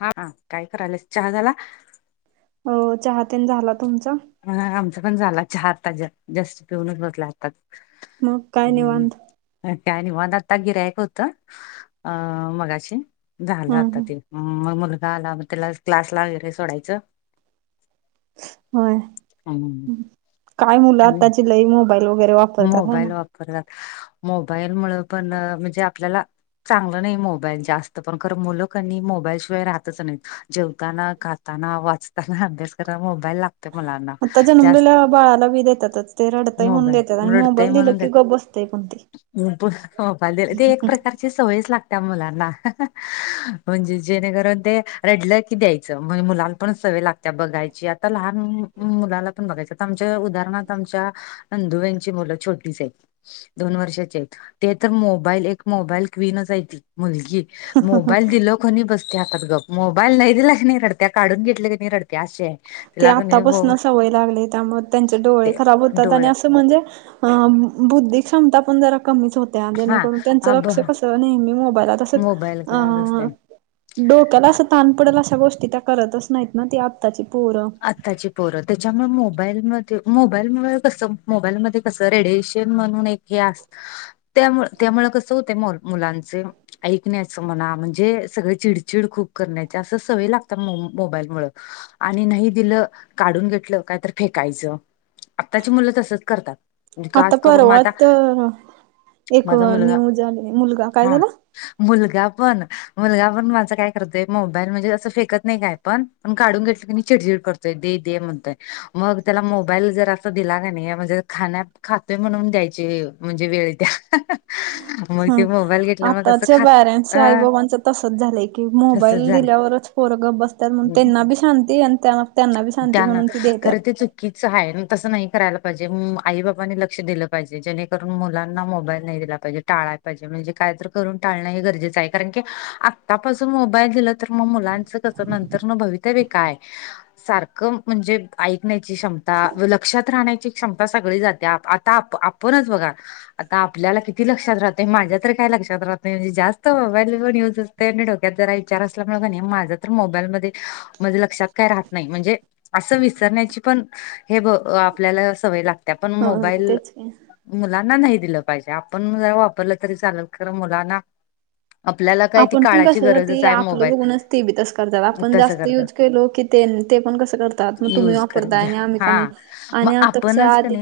हा काय करायल्यास चहा झाला? हो चहा तेन झाला तुमचा? हा आमचा पण झाला चहा आता जस जस्ट पिऊनच बसल आताच. मग काय हम्. निवांत काय निवांत आता गिरायक होत अ मगाशी झालं हम्म आता हम्म ते. मग मुलगा आला मग त्याला क्लासला वगैरे सोडायचं होय [inaudible] काय मुलं आणि आत्ताची लय मोबाईल वगैरे वाप मोबाईल वापरतात मोबाईल मुळ पण अ म्हणजे आपल्याला चांगलं नाही मोबाईल जास्त पण खर मुलं कनी मोबाईल शिवाय राहतच नाहीत जेवताना खाता ताना वाचताना अभ्यास कराय मोबाईल लाग आता जनमलेल्या बाळाला बी देतातच ते रडतय म्हणून देतात. मोबाईल आणि रडतय मोबाईल दिलं म्हणून की देतात गप बसतय पण ते मोबाईल ते एक प्रकार ची सवयच लागत्या मुलांना ह ह म्हणजे जेणेकरून रडल की द्यायच मुलां पण सवय लागत्या बघायची आप आता लहान मुलाला पण बघायच आ आमच्या उदाहर आमच्या नदुंबाई आ ची मुलं छोटीच आहेत दोन वर्षाचे आहेत ते तर मोबाईल एक मोबाईल क्वीनच हाय ती मुलगी ह मोबाईल दिलो कोणी बसते आताच ग मोबाईल नाही दिला की नाही रडत्या काढून घेतल्या कनी रडत्या अशी आहे ते तिला कणी मो आतापासन सवय लागले त्यामुळे त्यांचे डोळे ते खराब होतात आणि डोळ्या आस त म्हणजे अ बुद्धी क्षमता पन जरा कमीच होत हा जेणेकरून त्यांचं अ लक्ष्य कस नेहमी मोबाईलत असं मोबाईलकडे असते अ डोक्याला असं ताण पडल अशा गोष्टी त्या करतच नाहीत ना ती आत्ताची पोर आत्ताची पोरं त्याच्यामुळे मोबाईलमध्ये मोबाईलमुळे कसं मोबाईलमध्ये कसं रेडिएशन म्हणून एक हे आस त्यामुळ त्यामुळ कस होते मु मुलांचे ऐकण्याचं म्हणा म्हणजे सगळे चिडचिड खूप करण्याच असं सवय लागतात मोबाईल मुळ [inaudible] आणि नाही दिलं काढून घेतलं काय तर फेकायचं आत्ताची मुलं तसच करतात. आता खास करून परवा माझा तर एक माझा मुलगा न्यूज आली मुलगा काय हा झाला? मुलगा पण मुलगा पण माझा काय करतोय मोबाईल म्हणजे असं फेकत नाही काय पण मग काढून घेतलं कनी चिडचिड करतोय दे दे म्हणतोय मग त्याला मोबाईल जर असा दिला कनी म्हणजे खाणयात खाते म्हणून द्यायचे म्हणजे वेळ येत्या [unintelligible] मग ते मोबाईल घेतल्यामुळे कसं आताचे खात पॅरेंट्स अ आई बाबांचं तसंच झालंय की तसच मोबाईल झालं दिल्यावरच पोरं गप बसतात म्हण त्यांना बी शांती आणि त्यांना बी शांती म्हणून ती देत्यात. कीच आहे तसं नाही करायला पाहिजे आई बाबांनी लक्ष दिलं पाहिजे जेणेकरून मुलांना मोबाईल नाही दिला पाहिजे टाळाय पाहिजे म्हणजे काय तर करून टाळण हे गरजेचं आहे कारण की आत्तापासून मोबाईल दिलं तर मग मुलांच च नंतरन भवितव्य काय. [unintelligible] सारखं म्हणजे ऐकण्याची क्षमता व लक्षात राहण्याची क्षमता सगळी जाते आता आप पणच बघा आता आपल्याला किती लक्षात राहते माझ्या तरी काय लक्षात राहत नाही म्हणजे जास्त मोबाईल येऊन जाऊ काय डोक्यात जरा विचार असल्यामुळे माझं तर मोबाईल मध्ये म्हणजे लक्षात काय राह नाही म्हणजे असं विसरण्याची पण हे ब अ आपल्याला सवय लाग त्या पण हा मोबाईल तेच की मुलांना नाही दिलं पाहिजे आपण वापरलं तरी चालल खरं मुलांना आपल्याला काय ती आपण पण काळाची कसं ते गरजच आहे आपलं मोबाईल बघूनच ते बी तसं करत्यात आपण तसं जास्त करतात युज केलो की तेन ते पण कसं करत त मग तुम्ही युज करत वापरताय घ्या आणि आम्ही का नाही हा मग आणि आता कसं आधी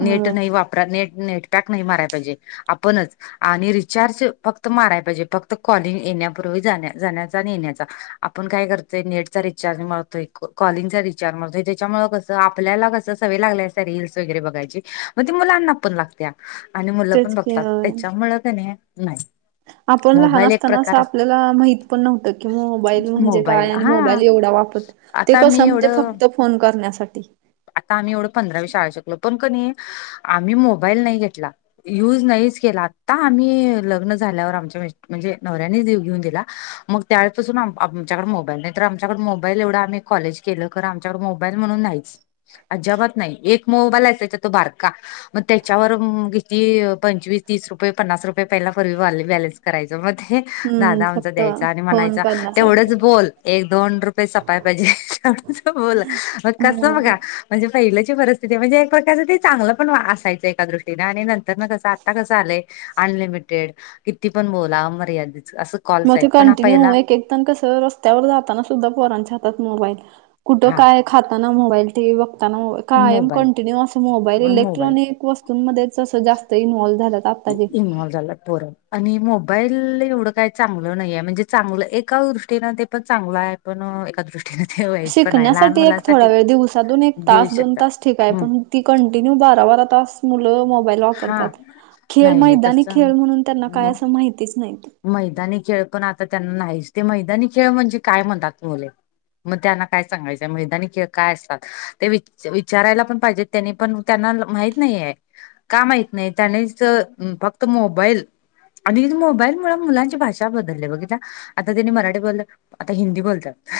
होय तर नेट नेटपॅक नाही माराय पाहिजे आपणच आणि रिचार्ज फक्त माराय पाहिजे फक्त कॉलिंग येण्यापूर्वी जा जाण्याचा आणि येण्याचा आपण काय करतोय नेटचा रिचार्ज मा तोय कॉलिंग चा रिचार्ज त्याच्यामुळे कसं आपल्याला कसं सवय लागले अस रीलस वगैरे बघायची मग ते मुलांना पण लागत्या आणि मुलं पण तेच की बघतात होय त्याच्यामुळ कनी नाही आपण लहान मोबाईल एक असताना असं प्रकार आपल्याला माहित पण नव्हतं की, मोबाईल म्हणजे मोबाईल काय आणि हा मोबाईल एवढा वापर ते आता मी कसं म्हणजे एवढं फक्त फोन करण्यासाठी. आता आम्ही एवढं पंधरावी शाळा शकलो पण कणी आम्ही मोबाईल नाही घेतला. युज नाहीच केला आता आम्ही लग्न झाल्यावर आमच्या म्हणजे नवऱ्यानेच घेऊन दिला. मग त्यावेळेपासून आमच्याकडे मोबाईल नाही तर, आमच्याकड मोबाईल एवढं आम्ही कॉलेज केलं खरं आमच्याकड मोबाईल म्हणून नाही च अजिबात नाही एक मोबाईल आहे तो बारका मग त्याच्यावर म किती पंचवीस तीस रुपये पन्नास रुपये पहिला पूर्वी वाले बॅलनस करायचं मग ते हम्म दादा आमचा फक्त द्यायचा आणि फोन म्हणायचा करण्यासाठी तेवढंच बोल एक दोन रुपये सपाय पाहिजे तेवढेच बोल मग कसं हम्म बघा म्हणजे पहिल्याची परिस्थिती म्हणजे एक प्रकारचं ते चांगलं पण असायचं एका दृष्टीनें आणि नंतर ना कसं आत्ता कसं आलंय अनलिमिटेड किती पण बोला मर्यादेच असं कॉल्स मग आहेत ते पण कंटिन्यू पहिला होय की तन कसं रस्त्यावर जातना सुद्धा पोरांच्या हातात मोबाईल कुठ हा काय खाताना मोबाईल टीव्ही बघताना मोबाईल कायम मोबाईल कंटीन्यू असं मोबाईल मोबाईल इलेक्ट्रॉनिक वस्तू मध्येच जास्त इनवॉल्व्ह झाल्यात. आत्ताचे इनव्हाल झालेत पोरं. आणि मोबाईल एवढं काही चांगलं नाही आहे म्हणजे चांगलं एका दृष्टीनें ते पण चांगलं आहे. पण एका दृष्ट शिकण्यासाठी एक थोडा वेळ दिवसातून एक देऊ तास दोन शकतात. तास ठीक आहे हम्म पण ती कंटिन्यू बारा बारा तास मुलं मोबाईल हा त्यात खेळ नाही नाही मैदानी तसं खेळ म्हणून त्यांना काय असं माहितीच नाहीत. मैदानी खेळ पण आता त्यांना नाहीच ते मैदानी खेळ म्हणजे काय म्हणतात मुले. मग त्यांना काय सांगायचं मैदानी खेळ काय असतात. ते विच-विचारायला पण पाहिजेत तेनी पण त्यांना माहित नाही आहे. का माहीत नाही त्यानेच म फक्त मोबाईल, अडीज मोबाईल मूळ मुलांची भाषा बदलल्या बघितला आता त्यांनी मराठी बोल, आता हिंदी बोलत्यात.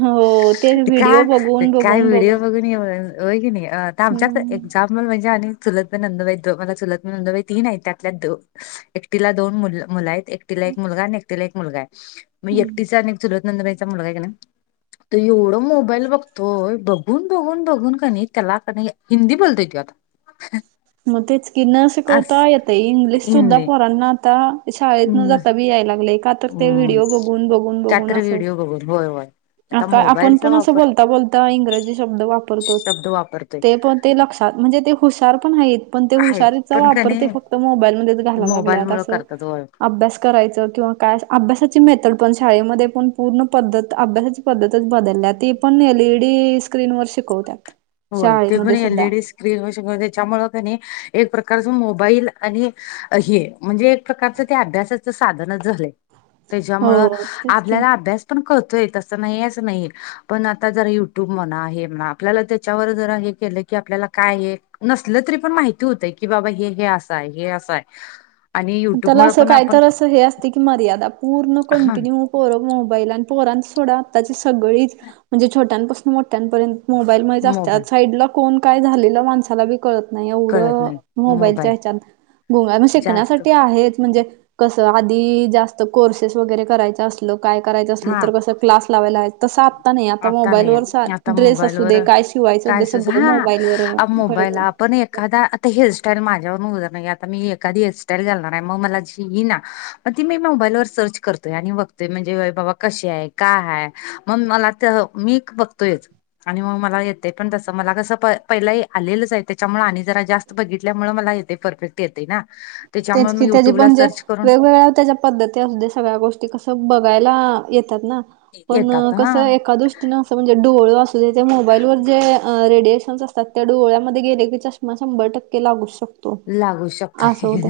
हो ते का, व्हिडिओ बघून काय बघून व्हिडिओ बघून? मी होय होय की नाही आता आमच्यात हम्म एक्झाम्पल म्हणजे आनी चुलत नंदुबाई द मला चुलत नंदुबाई तीन आहेत त्यातल्या दो, एकटीला दोन मु-मुलं आहेत. तिला एक मुलगा आणि एकटीला एक मुलगा आहे, म एकटीचा आणि चूलत नंदुबाई चा मुलगा आहे का न तो एवढं मोबाईल बघतोय बघून बघून बघून कनी त्याला कनी हिंदी बोलतोय त्यो आता. [unintelligible] म तेच की न शिकवता अस येतय इंग्लिश सुद्धा हिंदी पोरना आता शाळेत न हम्म जाता बी याय लागलय का तर ते हम्म. व्हडिओ बघून बघून बघून कायतरी असं. व्हिडिओ बघून होय होय. आता आका आपण मोबाईलचा पण असं वापर बोलता बोलता इंग्रजी शब्द वापरतोच, शब्द वापरतोय ते पण ते लक्षात म्हणजे ते हुशार पण हाईत. पण ते आहेत हुशचा पण वापर कणी ते फक्त मोबाईल मध्ये घालायला मोबाईल लागल्यात मुळ अस, करतात होय अभ्यास करायच किंवा काय अभ्यासाची मेथड पण शाळेमध्ये पण पूर्ण पद्धत अभ्यासाची पद्धतच बदलल्या ती पण एलईडी स्क्रीन वर शिकवत्यात, होय ते पण शाळेमध्ये सुद्धा. एलईडी स्क्रीन वर शिकव त्याच्यामुळे कनी एक प्रकारच मोबाईल आणि अ हे म्हणजे एक प्रकारचं ते अभ्यासाचं साधनच झालंय. त्याच्यामुळं हो तेच की आपल्याला अभ्यास पण कतोय तस नाही अस नाही, पण आता जरा युट्यूब म्हणा हे म्हणा आपल्या त्या त्याच्यावर जरा हे केलं की आपल्याला काय ये? नसलं तरी पण माहिती होतय की बाबा हे हे असाय हे असाय. पण त्याला असं काय तर असं हे अस ते की मर्यादा पूर्ण हा कंटिन्यू पोर मोबाईल आणि पोरांचं सोडा आताची सगळीच, म्हणजे छोट्यापासून मोठ्यांपर्यंत मोबाईल मधेच मोबाईल असत्यात साइडला कोण काय झालेलं माणसाला बी कळत नाही एवढ, कळत नाही मोबाईल ह्याच्यात, गुंग आणि जास्त शिकण्यासाठी आहेच म्हणजे, कस आधी जास्त कोर्सेस वगैरे करायच असल काय करायचं असल हा तर कसं क्लास लावायला ला तस आता नाही आता नाही मोबाईलवर सा आता ड्रेस असू मोबाईलवर दे काय शिवायचं काय दे सगळ मोबाईल वर कळतं. पण एखादा आता हेअरस्टाईल माझ्यावरून उदारन घे आता मी एखादी हेअरस्टाईल घालणार आहे म मला ची येईना. म ती मी मोबाईलवर सर्च करतोय आणि बघतोय म्हणजे बाबा कशी आहे काय हाय, मग मला त मी बघतोयच. आणि म मला येतेय पण तसं मला कसं प-पहिला आलेलंच आहे त्याच्यामुळे आणि जरा जास्त बघितल्यामुळ मला येतय परफेक्ट येतय ना, त्याच्यामुळे मी युट्यूबला सर्च करून. वेळ त्याज्या पद्धती असु दे सगळ्या गोष्टी कस बघायला येतात ना, पण येतात कस हा एका दु टिन अस म्हणजे डोळ असू दे ते मोबाईल वर जे रेडिएशन असतात. त्या डोळ्यामध्ये गेले की चष्मा शंभर टक्के लागू शकतो. लागू शकतो, असं होते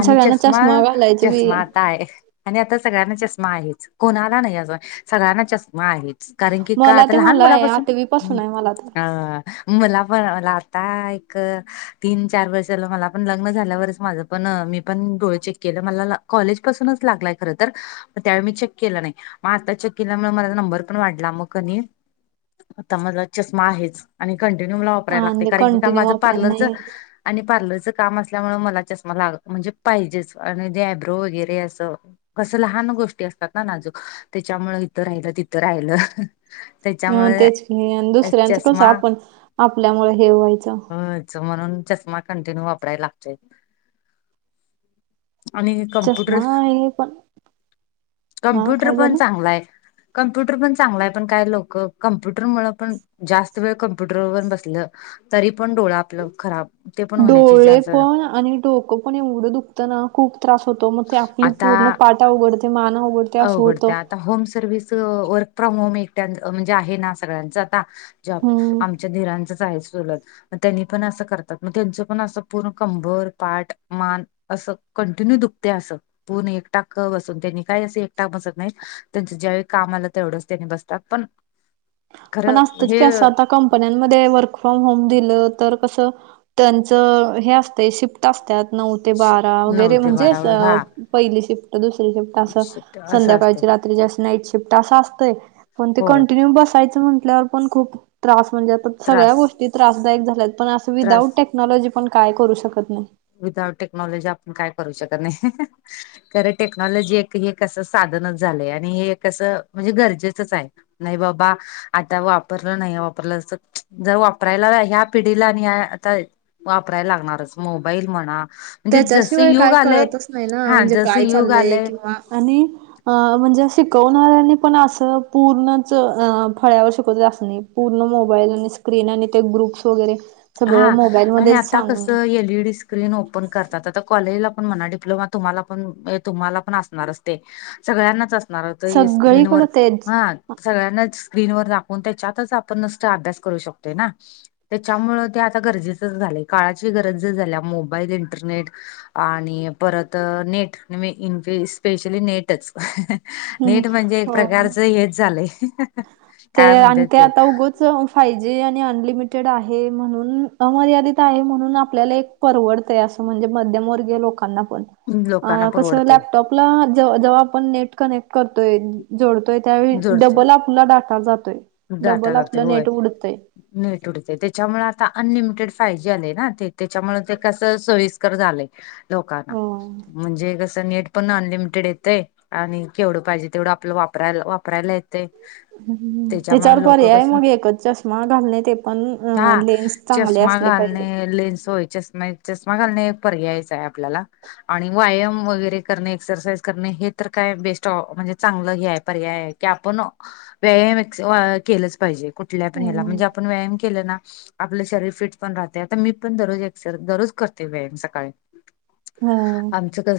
आणि सगळ्यांना चष्मा, घालायच बी चष्मा ता हाय, आणि आता सगळ्यांना चष्मा आहेच कोणाला नाही असं सगळ्यांना चष्मा आहे. कारण की का मला आता ते लहान मला आहे मुलापासून, आठवी पासून आहे मला आ तर मला पण मला आता एक तीन चार वर्ष मला पण लग्न झाल्यावरच माझ पण मी पण डोळे चेक केलं मला कॉलेज पासूनच लागलाय खर तर मग त्यावेळी मी चेक केला नाही मग आता चेक केल्यामुळे माझा नंबर पण वाढला मग कनी आता माझा चष्मा आहेच आणि कंटिन्यू मला वापरायला लागते. आणि कारण की का कंटिन्यू माझं वापर पार्लरच नाही आणि पार्लरचं काम असल्यामुळे मला चष्मा लाग म्हणजे. पाहिजेच, आणि ब्रो वगैरे असं कसं लहान गोष्टी असतात. ना नाजूक त्याच्यामूळ इथं राहिलं. तिथं राहिलं. अं त्याच्यामुळे तेच दुसऱ्यांचं कसं, चष्मा आपण आपल्यामुळे हे व्हायचं. अ म्हणून चष्मा कंटिन्यू वापरायला लागतय. आणि कम्प्युटर चष्मा आहे पण हा कम्प्युटर काय पण झालं चांगला आहे. कम्प्युटर पण चांगला आहे. पण काय लोक कम्प्युटर मुळ पण जास्त वेळ कम्प्युटर व बसलं तरी पण डोळा आपलं खराब ते पण होण्याचे डोळे चान्स पण आणि डोकं पण एवढं दुखतं ना खूप त्रास होतो. मग ते आपली आता पूर्ण. पाठ अवघडते मान अवघडते. असं अवघडते. होतं आता home service work from home एकट्या म्हणजे आहे. ना सगळ्यांच आता जॉब हम्म आमच्या दिरांचाच आहे. चुलत मग त्यांनी पण असं करतात. मग त्यांचं पण असं पूर्ण कंबर पाठ मान असं कंटिन्यू दुखते. अस पण एक टाक बसून त्यांनी काही असं एकटाक बसत नाहीत. त्यांच ज्यावेळी काम आलं तेवढंच त्यांनी बसतात. पण पण खरं असतच हे की असं आता कंपन्यांमध्ये वर्क फ्रॉम होम दिलं तर कसं त्यांचं हे असतं शिफ्ट असत्यात नऊ ते श- बारा नऊ वगैरे ते म्हणजेच बारावर हा पहिली, शिफ्ट, दुसरी शिफ्ट शिफ्ट असं संध्याकाळ असते रात्री नाईट शिफ्ट अस असतंय. पण ते होय कंटिन्यू बस म्हंटल्यावर पण खूप त्रास म्हणजे सगळ्या त्रास गोष्टी त्रासदायक झाले पण असं विदाऊट [unintelligible] त्रास टेक्नॉलॉजी पण काय करू शकत नाही. विदाउट टेक्नॉलॉजी आपण काय करू शकत नाही. खरं टेक्नॉलॉजी एक हेसं साधनच झालंय. आणि हे कस म्हणजे गरजेचंच आहे. नाही बाबा आता वापरलं नाही. वापरलं अस जर वापरायला, ह्या पिढीला आणि ह आता वापरायला लागणारच मोबाईल म्हणा. जसं त्याच्याशिवाय युग काय आलंय कळतच नाही. ना हा म्हणजे, जसं काय युग चाललंय, आलंय किंवा आणि अ म्हणजे शिकवणाऱ्यांनी पण असं पूर्णच अ फळ्यावर शिकवत अस नाही. पूर्ण मोबाईल आणि स्क्रीन आणि ते ग्रुप्स वगैरे सगळं हा आणि मोबाईलमध्येच आता सांगून कसं L E D screen open करतात आता कॉलेजला पण म्हणा डिप्लोमा तुम्हाला पण तुम्हाला पण असणारच ते सगळ्यांनाच असणार होत स्क्रीनवर सगळीकडे तेच हा सगळ्यांना स्क्रीनवर दाखवून त्याच्यातच आपण न अभ्यास करू शकतो ना त्याच्यामुळे ते आता गरजेचं झालंय काळाची गरज ज झाल्या मोबाईल इंटरनेट आणि परत नेट इ स्पेशली नेटच. हम्म नेट म्हणजे एक हो. प्रकारचं हेच झालंय. ते काय आणि म्हणतात ते आता उग फाय जी आणि अनलिमिटेड आहे म्हणून अर्यादित आहे. म्हणून आपल्याला एक परवडत अस म्हणजे मध्यमवर्गीय लोकांना पण लोकांना कस परवडते लॅपटप आपल जेव्हा आपण नेट कनेक्ट करतोय जोडतोय त्यावेळी जोडते डबल आप आपला डाटा जातोय डाटा डबल लागतोय आपलं होय. नेट उडतंय. नेट उडते त्याच्यामुळे आता अनलिमिटेड फाय जे आलेय ना ते त्याच्यामुळे ते कस सोई [unintelligible] लोकांना हम्म म्हणजे कसं नेट पण अनलिमिटेड येतय आणि केवढं पाहिजे तेवढं आपलं वापराय वापरायला येतंय त्याच्यावर त्याच्यामुळे लोक पर्याय कसं मग एकच चष्मा घालणे ते पण अ हा लेन्स चांगले चष्मा असले पाहिजे. घालणे लेन्स होय चष्मा चष्मा घालणे पर्यायच आहे आपल्याला आणि व्यायाम वगैरे करणे, एक्सरसाइज करणे हे तर काय बेस्ट म्हणजे चांगलं हे आहे पर्याय आहे. की आपण व्यायाम केलंच पाहिजे कुठल्या पण ह्याला हम्म म्हणजे आपण व्यायाम केल ना आपलं शरीर फिट पण राहते आता मी पण दररोज एक्सर दररोज करते व्यायाम सकाळी हो. आमचं कसं